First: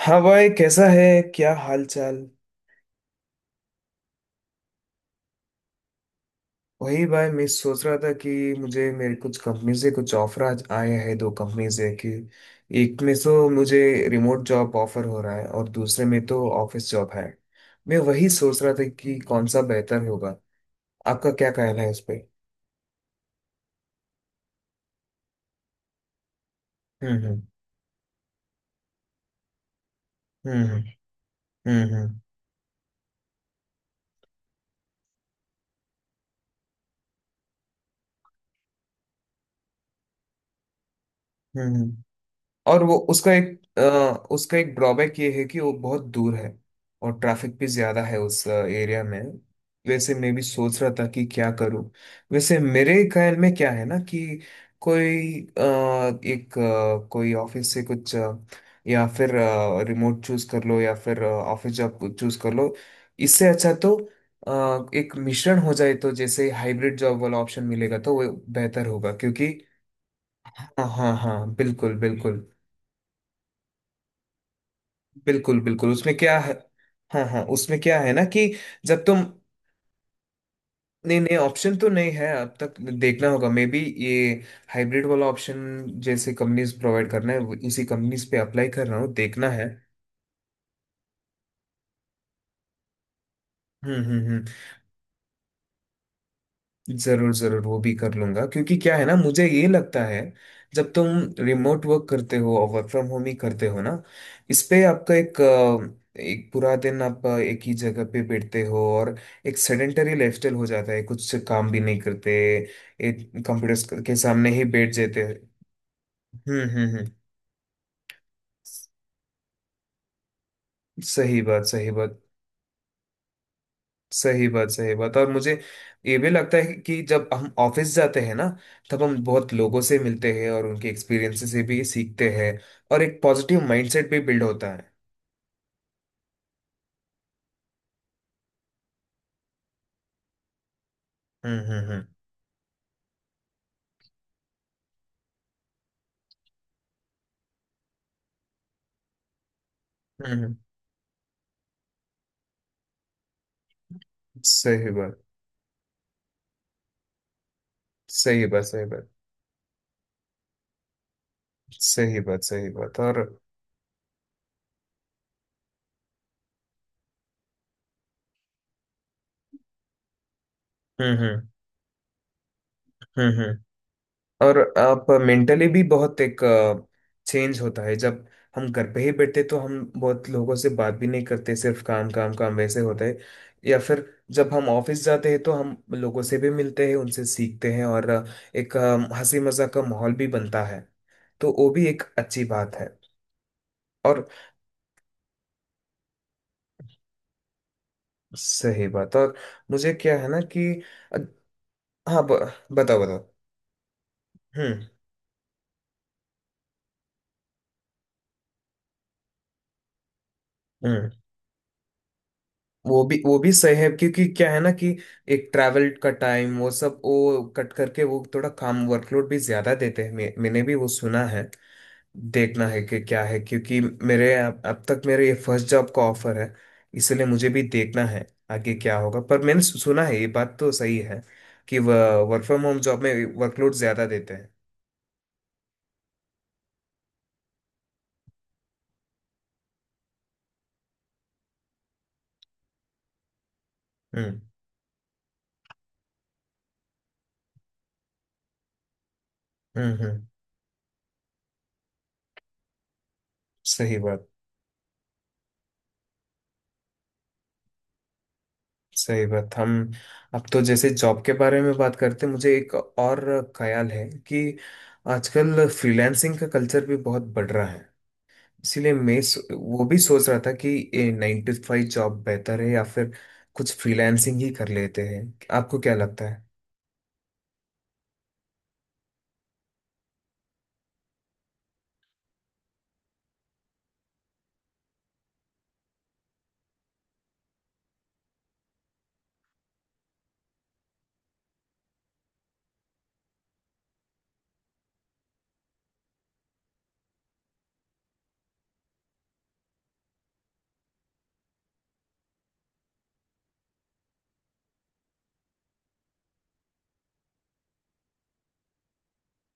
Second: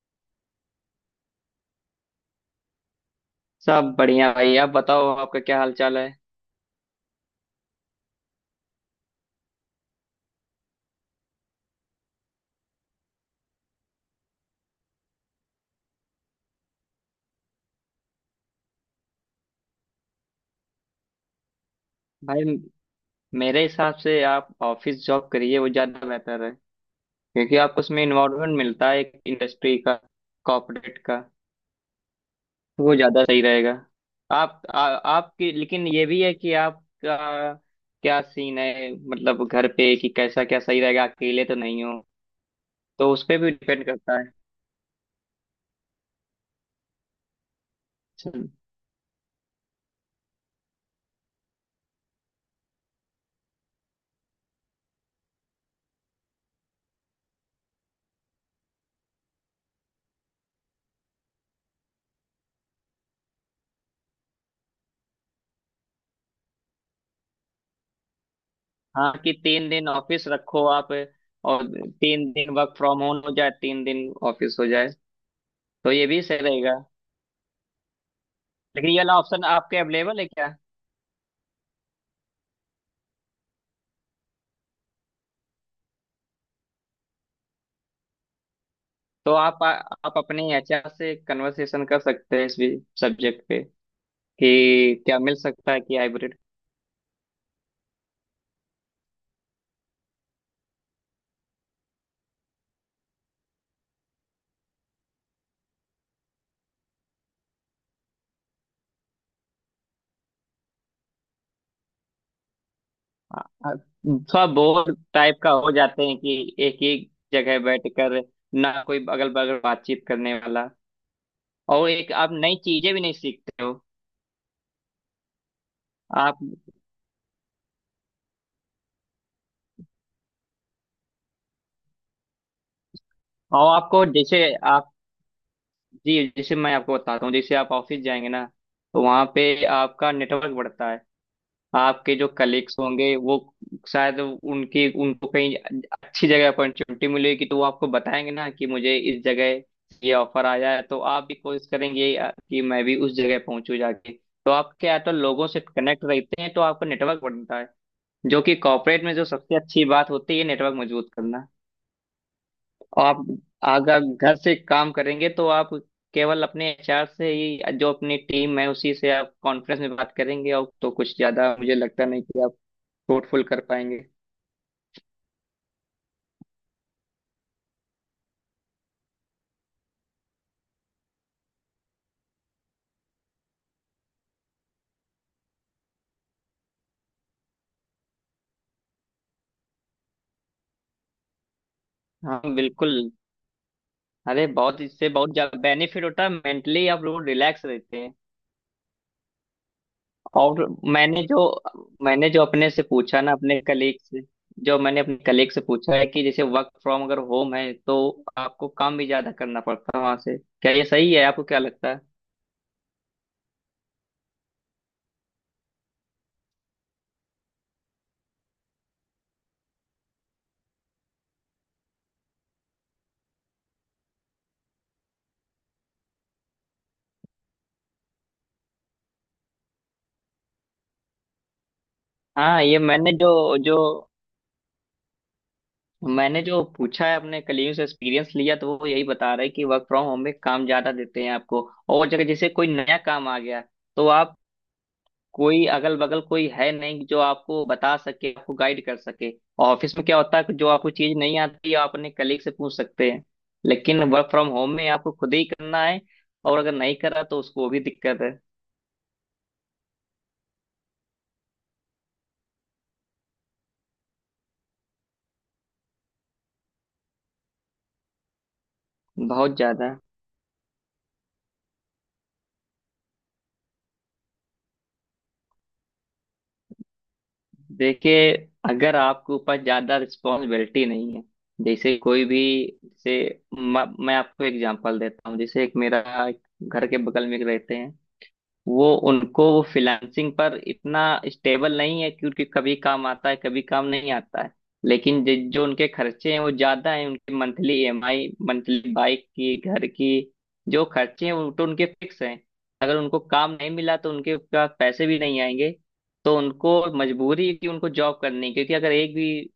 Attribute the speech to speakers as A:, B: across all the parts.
A: हाँ भाई कैसा है। क्या हाल चाल।
B: सब बढ़िया भाई। आप बताओ, आपका क्या हाल चाल है।
A: वही भाई मैं सोच रहा था कि मुझे मेरे कुछ कंपनी से कुछ ऑफर आज आए हैं, दो कंपनी से कि एक में तो मुझे रिमोट जॉब ऑफर हो रहा है और दूसरे में तो ऑफिस जॉब है। मैं वही सोच रहा था कि कौन सा बेहतर होगा। आपका क्या कहना है इस पे।
B: भाई, मेरे हिसाब से आप ऑफिस जॉब करिए, वो ज्यादा बेहतर है।
A: हम्म।
B: क्योंकि आपको उसमें इन्वॉल्वमेंट मिलता है एक इंडस्ट्री का,
A: हम्म।
B: कॉर्पोरेट का।
A: हम्म।
B: वो ज्यादा सही रहेगा। आप आ, आपकी लेकिन ये भी है कि आपका क्या सीन है, मतलब घर पे कि कैसा क्या सही रहेगा, अकेले तो नहीं हो।
A: हम्म। और वो
B: तो उस
A: उसका
B: पे
A: एक
B: भी डिपेंड करता है।
A: उसका एक ड्रॉबैक ये है कि वो बहुत दूर है। और ट्रैफिक भी ज्यादा है उस
B: हम्म।
A: एरिया में। वैसे मैं भी सोच रहा था कि क्या करूं। वैसे मेरे ख्याल में क्या है ना कि कोई एक कोई ऑफिस से कुछ या फिर रिमोट चूज कर लो या फिर ऑफिस जॉब चूज कर लो। इससे अच्छा तो एक मिश्रण हो जाए तो जैसे हाइब्रिड जॉब वाला ऑप्शन मिलेगा तो वो बेहतर होगा
B: हाँ कि
A: क्योंकि।
B: 3 दिन ऑफिस रखो
A: हाँ
B: आप,
A: हाँ हाँ,
B: और
A: बिल्कुल
B: तीन
A: बिल्कुल।
B: दिन वर्क फ्रॉम होम हो जाए, 3 दिन ऑफिस हो जाए,
A: बिल्कुल बिल्कुल,
B: तो ये
A: उसमें
B: भी
A: क्या
B: सही
A: है।
B: रहेगा।
A: हाँ हाँ, उसमें क्या है ना कि
B: लेकिन ये
A: जब
B: वाला
A: तुम
B: ऑप्शन आपके अवेलेबल है क्या?
A: नहीं नहीं, ऑप्शन तो नहीं है अब तक, देखना होगा मे बी। ये हाइब्रिड वाला ऑप्शन जैसे कंपनीज प्रोवाइड करना है, उसी कंपनीज पे अप्लाई कर रहा हूँ,
B: तो
A: देखना
B: आप
A: है।
B: आप अपने एचआर से कन्वर्सेशन कर सकते हैं इस भी सब्जेक्ट पे
A: हम्म।
B: कि क्या मिल सकता है, कि हाइब्रिड।
A: जरूर जरूर, वो भी कर लूंगा क्योंकि क्या है ना, मुझे ये लगता है जब तुम रिमोट वर्क करते हो और वर्क फ्रॉम होम ही करते हो ना, इस पे आपका एक एक पूरा दिन आप एक ही जगह पे बैठते हो और एक सेडेंटरी लाइफस्टाइल हो जाता है, कुछ काम भी नहीं करते, एक कंप्यूटर के
B: थोड़ा
A: सामने ही बैठ
B: बोर
A: जाते हैं।
B: टाइप का हो जाते हैं कि एक ही
A: हम्म।
B: जगह बैठकर, ना कोई अगल बगल बातचीत करने वाला,
A: सही बात
B: और
A: सही
B: एक
A: बात।
B: आप नई चीजें भी नहीं सीखते हो।
A: सही बात सही बात, और मुझे ये भी
B: आप,
A: लगता है कि जब हम ऑफिस जाते हैं ना, तब हम बहुत लोगों से मिलते हैं और उनके एक्सपीरियंसेस से भी सीखते हैं और एक पॉजिटिव
B: और आपको
A: माइंडसेट भी बिल्ड
B: जैसे,
A: होता है।
B: आप जी जैसे मैं आपको बताता हूँ, जैसे आप ऑफिस जाएंगे ना तो वहाँ पे आपका नेटवर्क बढ़ता है।
A: हम्म।
B: आपके जो कलीग्स होंगे वो, शायद उनकी उनको कहीं अच्छी जगह अपॉर्चुनिटी मिलेगी तो वो आपको बताएंगे ना कि मुझे इस जगह ये
A: हम्म
B: ऑफर
A: हम्म,
B: आया है, तो आप भी कोशिश करेंगे कि मैं भी उस जगह पहुंचू जाके। तो आप
A: सही
B: क्या है तो
A: बात
B: लोगों से कनेक्ट रहते हैं तो आपका नेटवर्क बनता है। जो
A: सही
B: कि
A: बात सही
B: कॉर्पोरेट
A: बात।
B: में जो सबसे अच्छी बात होती है, नेटवर्क मजबूत करना।
A: सही बात सही बात
B: और
A: और।
B: आप अगर घर से काम करेंगे तो आप केवल अपने एचआर से ही, जो अपनी टीम है उसी से आप कॉन्फ्रेंस में बात करेंगे, और तो
A: हम्म
B: कुछ
A: हम्म
B: ज्यादा मुझे लगता नहीं कि फ्रूटफुल कर
A: हम्म।
B: पाएंगे।
A: और आप मेंटली भी बहुत एक चेंज होता है, जब हम घर पे ही बैठते तो हम बहुत लोगों से बात भी नहीं करते, सिर्फ काम काम काम वैसे होता है, या फिर जब हम ऑफिस जाते हैं तो हम लोगों से भी मिलते हैं, उनसे सीखते हैं और एक हंसी मजाक का माहौल भी बनता है, तो वो भी एक
B: हाँ
A: अच्छी बात है।
B: बिल्कुल।
A: और।
B: अरे बहुत, इससे बहुत ज्यादा बेनिफिट होता है। मेंटली आप लोग रिलैक्स रहते हैं।
A: सही बात और मुझे क्या है ना
B: और
A: कि अ,
B: मैंने जो
A: हाँ,
B: मैंने जो अपने से
A: बताओ
B: पूछा
A: बताओ।
B: ना अपने कलीग से, जो
A: हम्म।
B: मैंने अपने कलीग से पूछा है कि जैसे वर्क फ्रॉम अगर होम है तो आपको काम भी ज्यादा करना पड़ता है वहां से, क्या ये
A: हम्म।
B: सही है, आपको क्या लगता है?
A: वो भी सही है क्योंकि क्या है ना कि एक ट्रैवल का टाइम वो सब वो कट करके वो थोड़ा काम वर्कलोड भी ज्यादा देते हैं, मैंने भी वो सुना है। देखना है कि क्या है क्योंकि मेरे अब तक मेरे ये फर्स्ट जॉब का ऑफर है, इसलिए मुझे भी देखना है आगे क्या होगा, पर मैंने सुना है ये बात तो सही है कि वर्क फ्रॉम
B: हाँ, ये
A: होम जॉब
B: मैंने
A: में
B: जो
A: वर्कलोड
B: जो
A: ज्यादा देते हैं।
B: मैंने जो पूछा है अपने कलीग से एक्सपीरियंस लिया, तो वो यही बता रहे हैं कि वर्क फ्रॉम होम में काम ज्यादा देते हैं आपको। और जगह जैसे कोई नया काम आ गया तो आप,
A: हम्म
B: कोई अगल बगल कोई है नहीं जो आपको बता सके, आपको गाइड कर सके। ऑफिस में क्या
A: हम्म।
B: होता है कि जो आपको चीज नहीं आती आप अपने कलीग से पूछ सकते हैं,
A: सही
B: लेकिन
A: बात
B: वर्क फ्रॉम होम में आपको खुद ही करना है। और अगर नहीं करा तो उसको भी दिक्कत है।
A: सही बात। हम। अब तो जैसे जॉब के बारे में बात करते हैं, मुझे एक और ख्याल है कि आजकल फ्रीलांसिंग का कल्चर भी बहुत बढ़ रहा है, इसीलिए मैं
B: बहुत
A: वो
B: ज्यादा।
A: भी सोच रहा था कि ये 9 to 5 जॉब बेहतर है या फिर कुछ फ्रीलांसिंग ही कर लेते हैं। आपको क्या लगता है।
B: देखिए, अगर आपके ऊपर ज्यादा रिस्पॉन्सिबिलिटी नहीं है, जैसे कोई भी, जैसे मैं आपको एग्जांपल देता हूँ, जैसे एक मेरा, एक घर के बगल में एक रहते हैं, वो उनको वो फ्रीलांसिंग पर इतना स्टेबल नहीं है, क्योंकि कभी काम आता है कभी काम नहीं आता है। लेकिन जो उनके खर्चे हैं वो ज्यादा हैं, उनकी मंथली ईएमआई, मंथली बाइक की, घर की, जो खर्चे हैं वो तो उनके फिक्स हैं। अगर उनको काम नहीं मिला तो उनके पास पैसे भी नहीं आएंगे। तो उनको मजबूरी है कि उनको जॉब करनी है, क्योंकि अगर एक भी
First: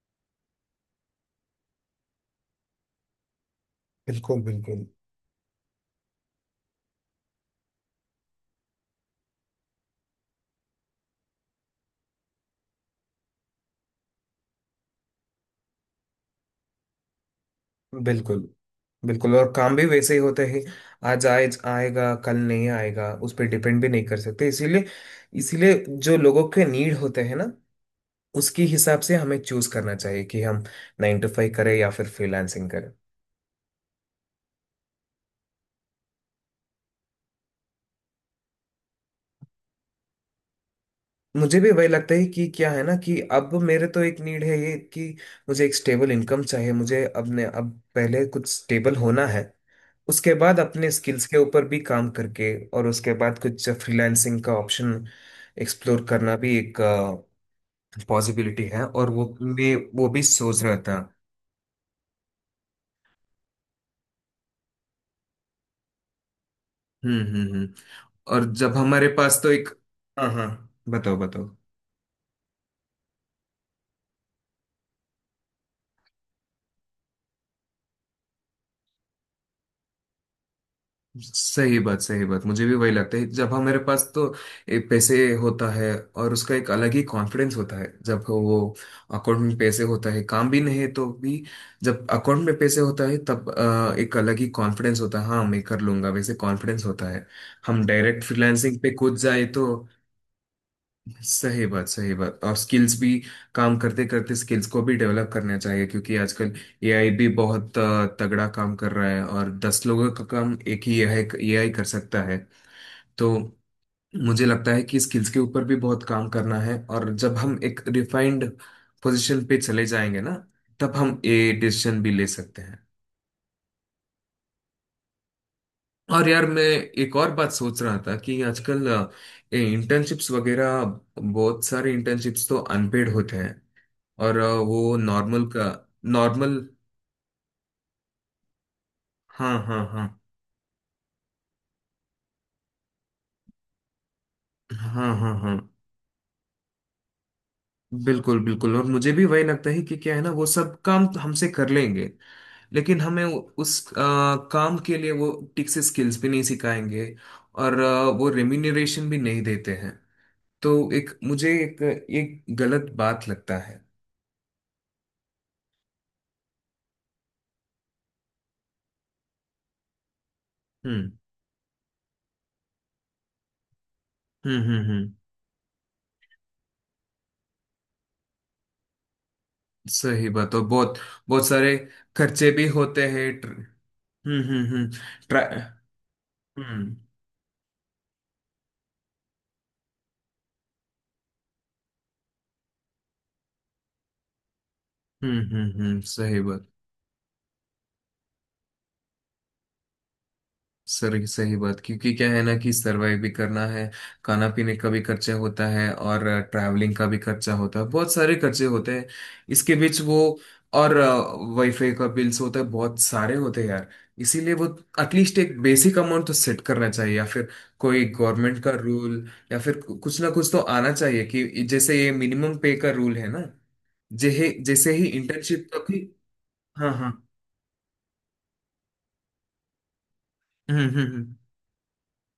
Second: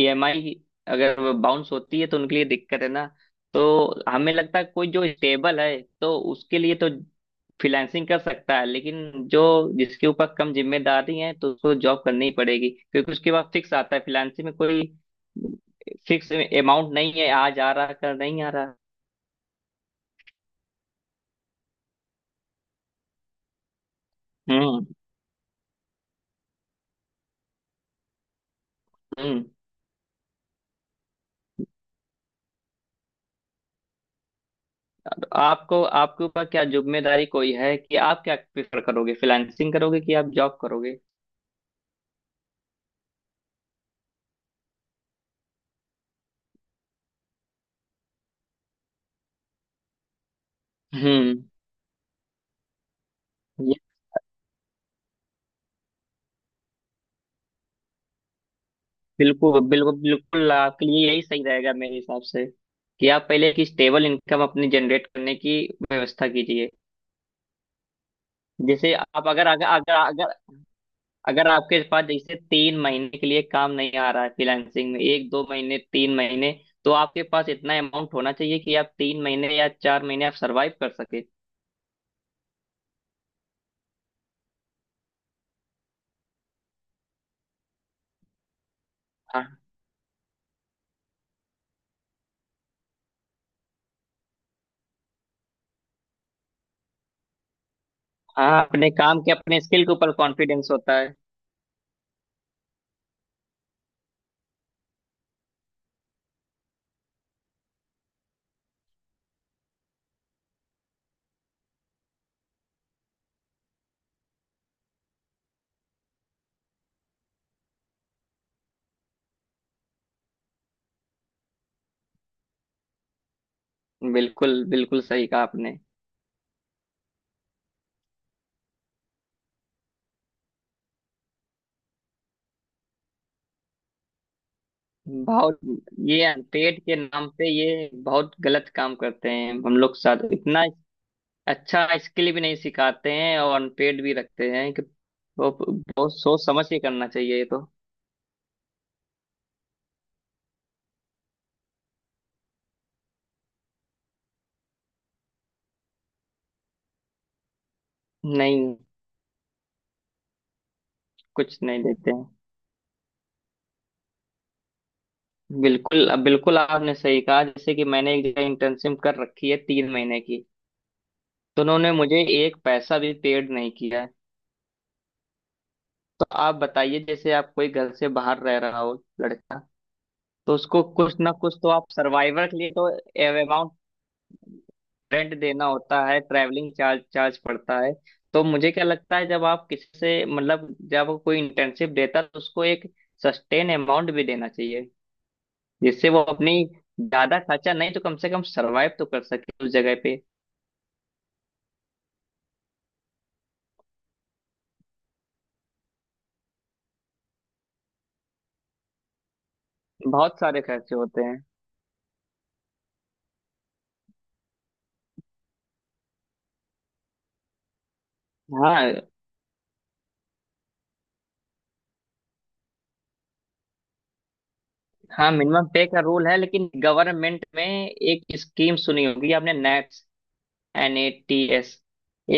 B: ईएमआई अगर बाउंस होती है तो उनके लिए दिक्कत है ना। तो हमें
A: बिल्कुल
B: लगता है
A: बिल्कुल।
B: कोई जो स्टेबल है तो उसके लिए तो फ्रीलांसिंग कर सकता है। लेकिन जो जिसके ऊपर कम जिम्मेदारी है तो उसको जॉब करनी ही पड़ेगी, क्योंकि उसके पास फिक्स आता है, फ्रीलांसिंग में कोई फिक्स अमाउंट नहीं है, आज आ रहा कल नहीं
A: बिल्कुल
B: आ रहा।
A: बिल्कुल, और काम भी वैसे ही होता है। आज आए आएगा कल नहीं आएगा, उस पर डिपेंड भी नहीं कर सकते इसीलिए।
B: हम्म
A: इसीलिए जो लोगों के नीड होते हैं ना, उसके हिसाब से हमें
B: हम्म।
A: चूज करना चाहिए कि हम 9 to 5 करें या फिर फ्रीलांसिंग करें।
B: तो आपको आपके ऊपर क्या जिम्मेदारी कोई है, कि आप क्या प्रेफर करोगे, फ्रीलांसिंग करोगे कि आप जॉब करोगे?
A: मुझे भी वही लगता है कि क्या है ना कि अब मेरे तो एक नीड है ये कि मुझे एक स्टेबल इनकम चाहिए, मुझे अपने अब पहले कुछ स्टेबल होना है। उसके बाद अपने स्किल्स के
B: हम्म।
A: ऊपर भी काम करके और उसके बाद कुछ फ्रीलांसिंग का ऑप्शन एक्सप्लोर करना भी एक पॉसिबिलिटी है, और वो
B: बिल्कुल
A: मैं
B: बिल्कुल
A: वो भी
B: बिल्कुल,
A: सोच रहा
B: आपके
A: था।
B: लिए यही सही रहेगा मेरे हिसाब से। कि आप पहले एक स्टेबल इनकम अपनी जनरेट करने की व्यवस्था कीजिए।
A: हम्म। और जब
B: जैसे
A: हमारे
B: आप
A: पास
B: अगर
A: तो
B: अगर
A: एक।
B: अगर
A: हाँ
B: अगर
A: हाँ, बताओ
B: अगर
A: बताओ।
B: आपके पास जैसे 3 महीने के लिए काम नहीं आ रहा है फ्रीलांसिंग में, एक दो महीने, 3 महीने, तो आपके पास इतना अमाउंट होना चाहिए कि आप 3 महीने या 4 महीने आप सरवाइव कर सके।
A: सही बात सही बात, मुझे भी वही लगता है, जब हमारे पास तो एक पैसे होता है और उसका एक अलग ही कॉन्फिडेंस होता है, जब वो अकाउंट में
B: हाँ।
A: पैसे होता है, काम भी नहीं है तो भी। जब अकाउंट में पैसे होता है तब एक अलग ही कॉन्फिडेंस होता है, हाँ मैं कर लूंगा वैसे कॉन्फिडेंस होता है। हम डायरेक्ट
B: हाँ,
A: फ्रीलांसिंग पे
B: अपने
A: कूद
B: काम के
A: जाए
B: अपने
A: तो।
B: स्किल के ऊपर कॉन्फिडेंस होता है।
A: सही बात सही बात, और स्किल्स भी काम करते करते स्किल्स को भी डेवलप करना चाहिए, क्योंकि आजकल एआई भी बहुत तगड़ा काम कर रहा है, और 10 लोगों का काम एक ही एआई एआई कर सकता है। तो मुझे लगता है कि स्किल्स के ऊपर भी बहुत काम करना है, और जब हम एक रिफाइंड पोजीशन पे चले जाएंगे ना, तब हम ये डिसीजन भी ले सकते हैं।
B: बिल्कुल बिल्कुल सही कहा आपने।
A: और यार मैं एक और बात सोच रहा था कि आजकल इंटर्नशिप्स वगैरह, बहुत सारे इंटर्नशिप्स तो अनपेड होते हैं, और वो नॉर्मल
B: बहुत,
A: का
B: ये
A: नॉर्मल।
B: पेट के नाम पे ये बहुत गलत काम करते हैं।
A: हाँ
B: हम
A: हाँ
B: लोग
A: हाँ।
B: साथ इतना अच्छा स्किल भी नहीं सिखाते हैं और अनपेड भी रखते हैं कि,
A: हाँ हाँ
B: वो
A: हाँ।
B: बहुत सोच समझ के करना चाहिए ये तो।
A: बिल्कुल बिल्कुल, और मुझे भी वही लगता है कि क्या है ना, वो सब काम तो हमसे कर लेंगे, लेकिन हमें उस काम के लिए वो ठीक से स्किल्स भी नहीं सिखाएंगे, और वो
B: नहीं,
A: रेम्यूनरेशन भी नहीं देते हैं। तो एक मुझे
B: कुछ
A: एक
B: नहीं देते हैं।
A: एक गलत बात लगता है।
B: बिल्कुल, अब बिल्कुल आपने सही कहा। जैसे कि मैंने एक जगह इंटर्नशिप कर रखी है, 3 महीने की।
A: हम्म
B: तो उन्होंने मुझे एक पैसा भी पेड नहीं किया है।
A: हम्म।
B: तो आप बताइए, जैसे आप कोई घर से बाहर रह रहा हो, लड़का,
A: सही बात
B: तो
A: और
B: उसको
A: बहुत।
B: कुछ ना
A: बहुत
B: कुछ तो
A: सारे
B: आप सर्वाइवर
A: खर्चे
B: के
A: भी
B: लिए तो
A: होते हैं
B: अमाउंट,
A: हम्म।
B: रेंट
A: ट्रा-
B: देना होता है, ट्रैवलिंग
A: हम्म
B: चार्ज चार्ज पड़ता है। तो मुझे क्या लगता है, जब आप किसी से, मतलब जब कोई इंटर्नशिप देता है तो उसको एक सस्टेन अमाउंट भी देना चाहिए,
A: हम्म।
B: जिससे वो
A: सही
B: अपनी
A: बात,
B: ज्यादा खर्चा नहीं तो कम से कम सरवाइव तो कर सके उस जगह पे।
A: सर सही बात, क्योंकि क्या है ना कि सरवाइव भी करना है। खाना पीने का भी खर्चा होता है और ट्रैवलिंग का भी खर्चा होता है, बहुत सारे खर्चे होते हैं, इसके बीच वो।
B: बहुत सारे खर्चे
A: और
B: होते हैं।
A: वाईफाई का बिल्स होता है, बहुत सारे होते हैं यार। इसीलिए वो एटलीस्ट एक बेसिक अमाउंट तो सेट करना चाहिए, या फिर कोई गवर्नमेंट का
B: हाँ।
A: रूल, या फिर कुछ ना कुछ तो आना चाहिए कि जैसे ये मिनिमम पे का रूल है ना, जैसे जैसे ही
B: हाँ मिनिमम
A: इंटर्नशिप का
B: पे
A: भी।
B: का रूल है, लेकिन
A: हाँ हाँ।
B: गवर्नमेंट में एक स्कीम सुनी होगी आपने, नैप्स, एन ए
A: हम्म।
B: T S.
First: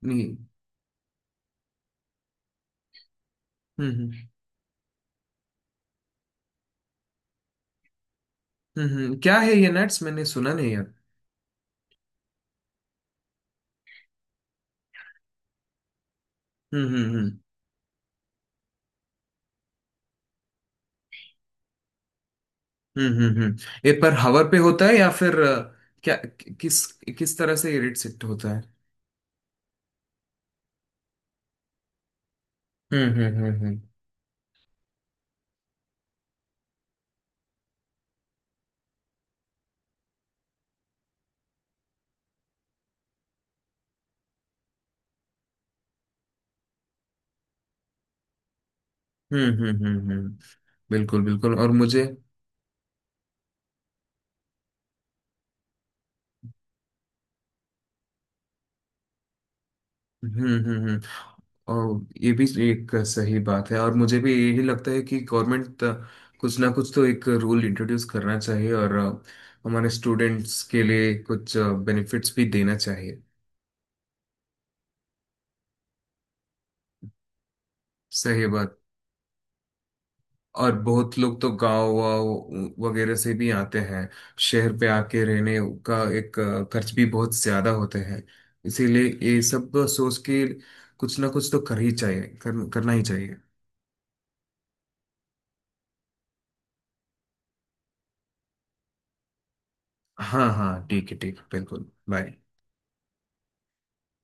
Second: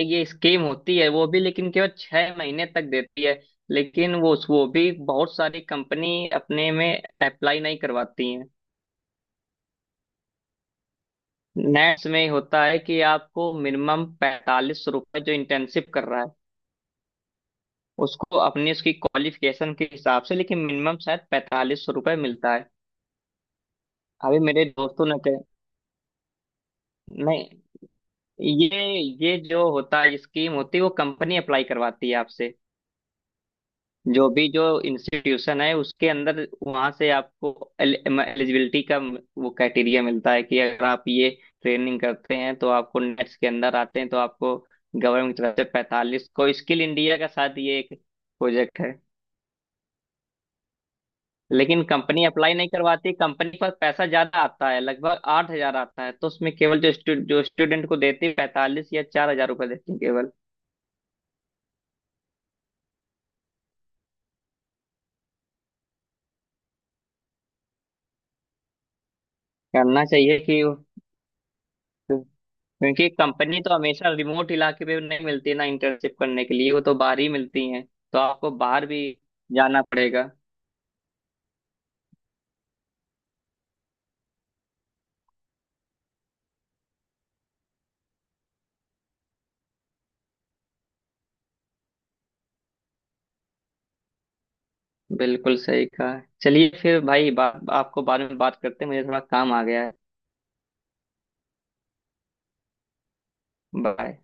B: एक ये
A: नहीं।
B: स्कीम होती है वो भी, लेकिन केवल 6 महीने तक देती है।
A: हम्म
B: लेकिन
A: हम्म
B: वो भी बहुत सारी कंपनी अपने में अप्लाई नहीं करवाती हैं।
A: क्या है ये नट्स, मैंने सुना नहीं है।
B: नेट्स में होता है कि आपको मिनिमम 45 रुपए, जो इंटर्नशिप कर रहा है
A: हम्म।
B: उसको, अपनी उसकी क्वालिफिकेशन के हिसाब से, लेकिन मिनिमम शायद 45 रुपए मिलता है।
A: हम्म हम्म हम्म। ये पर
B: अभी
A: हवर पे
B: मेरे
A: होता है
B: दोस्तों
A: या
B: ने कह
A: फिर क्या किस किस तरह से
B: नहीं,
A: इरिटेट होता है।
B: ये ये जो होता है स्कीम होती है, वो कंपनी अप्लाई करवाती है आपसे।
A: हम्म।
B: जो भी जो इंस्टीट्यूशन है उसके अंदर वहां से आपको एलिजिबिलिटी का वो क्राइटेरिया मिलता है, कि अगर आप ये ट्रेनिंग करते हैं तो आपको नेट्स के अंदर आते हैं तो आपको गवर्नमेंट की तरफ से पैंतालीस को, स्किल इंडिया का साथ ये एक प्रोजेक्ट है।
A: हम्म हम्म हम्म हम्म। बिल्कुल बिल्कुल और
B: लेकिन
A: मुझे।
B: कंपनी अप्लाई नहीं करवाती। कंपनी पर पैसा ज्यादा आता है, लगभग 8 हज़ार आता है, तो उसमें केवल जो जो स्टूडेंट को देती है 45 या 4 हज़ार रुपये देती है केवल।
A: हम्म। और ये भी एक सही बात है, और मुझे भी यही लगता है कि गवर्नमेंट कुछ ना कुछ तो एक रूल इंट्रोड्यूस करना चाहिए, और हमारे
B: करना चाहिए कि,
A: स्टूडेंट्स के लिए कुछ बेनिफिट्स भी देना
B: क्योंकि
A: चाहिए।
B: कंपनी तो हमेशा रिमोट इलाके पे नहीं मिलती ना इंटर्नशिप करने के लिए, वो तो बाहर ही मिलती हैं, तो
A: सही
B: आपको
A: बात,
B: बाहर भी जाना पड़ेगा।
A: और बहुत लोग तो गांव वाव वगैरह से भी आते हैं, शहर पे आके रहने का एक खर्च भी बहुत ज्यादा होते हैं। इसीलिए ये सब सोच के कुछ ना कुछ तो कर ही चाहिए, करना ही चाहिए।
B: बिल्कुल सही कहा। चलिए फिर भाई आपको बाद में बात करते हैं, मुझे थोड़ा काम आ गया है।
A: हाँ हाँ, ठीक है ठीक है, बिल्कुल, बाय।
B: बाय।